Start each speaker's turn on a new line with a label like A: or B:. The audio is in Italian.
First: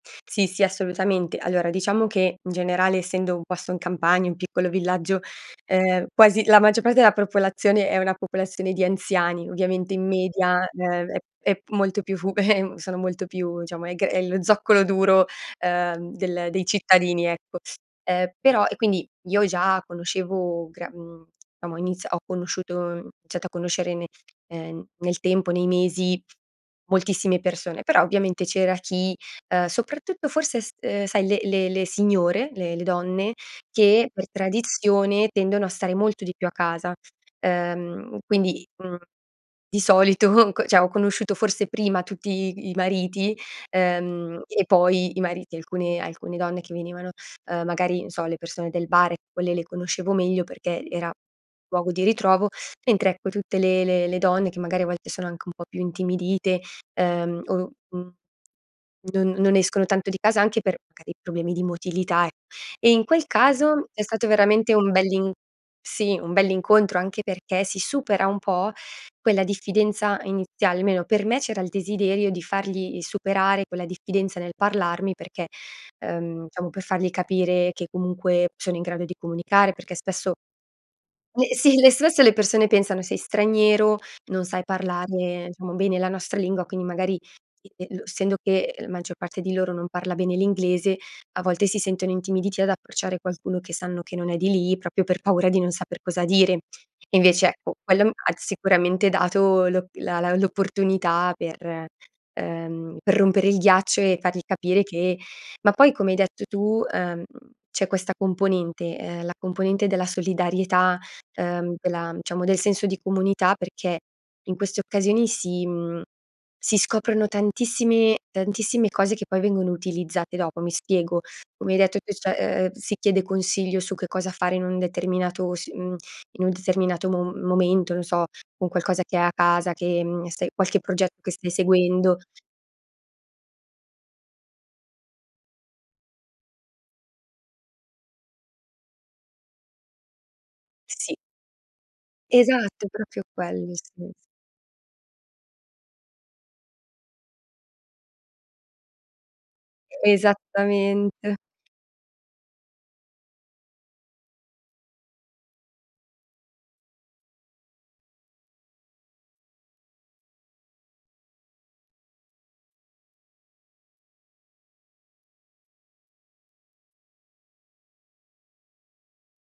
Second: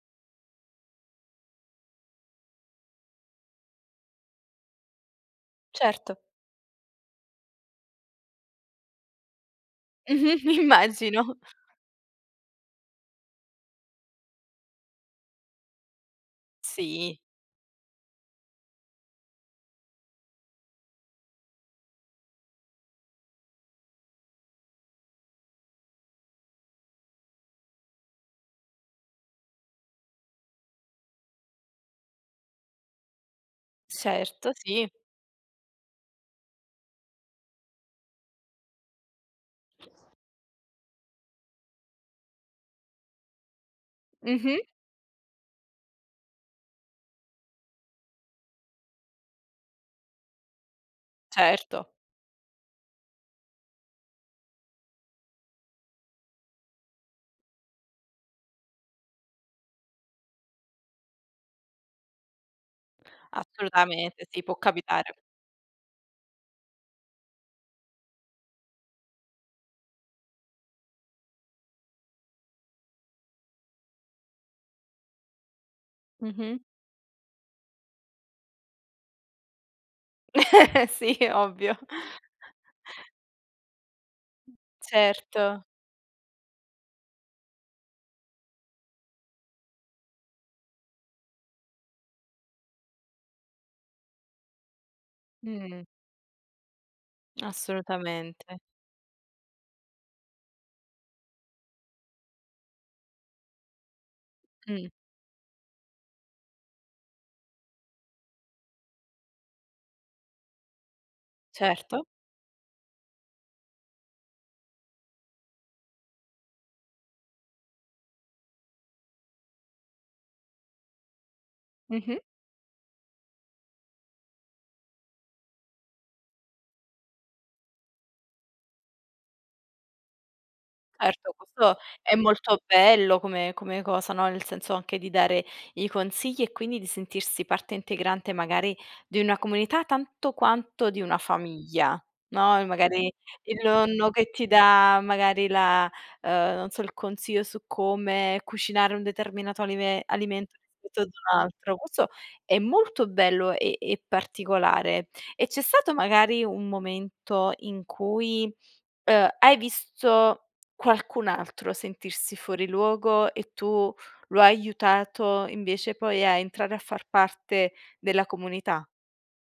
A: Sì, sì, assolutamente. Allora, diciamo che, in generale essendo un posto in campagna, un piccolo villaggio, uhm,
B: Certo.
A: quasi la maggior parte della popolazione, è una popolazione di anziani. Ovviamente in
B: Mh-mh,
A: media, ehm, è
B: immagino.
A: è molto più fu sono molto più, diciamo è che è lo zoccolo duro, uhm, del dei
B: Sì.
A: cittadini, ecco. Ehm, però e quindi io già conoscevo, gran mhmm, diciamo, ho iniz ho conosciuto ho iniziato a conoscere ne ehm, nel tempo, nei mesi, moltissime persone. Però, ovviamente c'era chi, uhm, soprattutto forse s uhm, sai le le le signore, le le donne, che per
B: Certo, sì.
A: tradizione, tendono a stare molto di più a casa, uhm, quindi, mhmm, di solito c cioè ho conosciuto forse prima tutti i mariti, ehm,
B: Mh-mh.
A: e poi i mariti, alcune alcune donne che venivano, uhm, magari, non so, le persone del bar, quelle le conoscevo meglio perché era,
B: Certo.
A: luogo di ritrovo, mentre ecco, tutte le le le donne che magari a volte, sono anche un po' più intimidite, ehm, o n non non escono tanto di casa anche per magari problemi di motilità, e e in quel caso, è
B: Assolutamente,
A: stato
B: sì, può
A: veramente un
B: capitare.
A: bell'in si un bell'incontro, anche perché si supera un po' quella diffidenza iniziale, almeno per me c'era il desiderio di fargli superare quella diffidenza nel parlarmi, perché, uhm,
B: Mh-mh.
A: diciamo per fargli capire che comunque sono in grado di comunicare, perché spesso
B: Sì,
A: eh, si
B: ovvio.
A: le spesso le persone pensano sei straniero, non sai parlare
B: Certo.
A: diciamo bene la nostra lingua, quindi magari, e e lo essendo che la maggior parte di loro non parla bene l'inglese, a volte si sentono intimiditi ad approcciare qualcuno che sanno che non è di lì, proprio per paura di non
B: Mhmm.
A: saper cosa dire. E invece, ecco, quello ha
B: Assolutamente.
A: sicuramente dato lo la la l'opportunità per, ehm, per rompere il ghiaccio e fargli capire
B: Mh.
A: che ma poi come hai detto tu, ehm, c'è questa componente, ehm, la componente della solidarietà, ehm,
B: Certo.
A: della diciamo del senso di comunità perché, in queste occasioni si mhmm, si scoprono tantissimi tantissime cose che poi vengono utilizzate dopo. Mi spiego, come hai detto tu,
B: Mh-mh.
A: cioè eh si chiede consiglio su che cosa fare in un determinato s mhmm, in un determinato mom momento, non so, un qualcosa che hai a casa, che, mhmm, stai qualche progetto che
B: Certo,
A: stai
B: questo è
A: seguendo
B: molto bello come come cosa, no, nel senso anche di dare i consigli e quindi di sentirsi parte integrante magari di una comunità tanto quanto di
A: Sì.
B: una famiglia, no, e
A: Esatto, è
B: magari
A: proprio
B: il
A: quello il
B: nonno
A: senso.
B: che ti dà magari la uhm, non so, il consiglio su come cucinare un determinato alime alimento rispetto ad
A: Esattamente.
B: un altro. Questo è molto bello e e particolare. E c'è stato magari un momento in cui, uhm, hai visto qualcun altro sentirsi fuori luogo e tu lo hai aiutato, invece poi a entrare a far parte della comunità?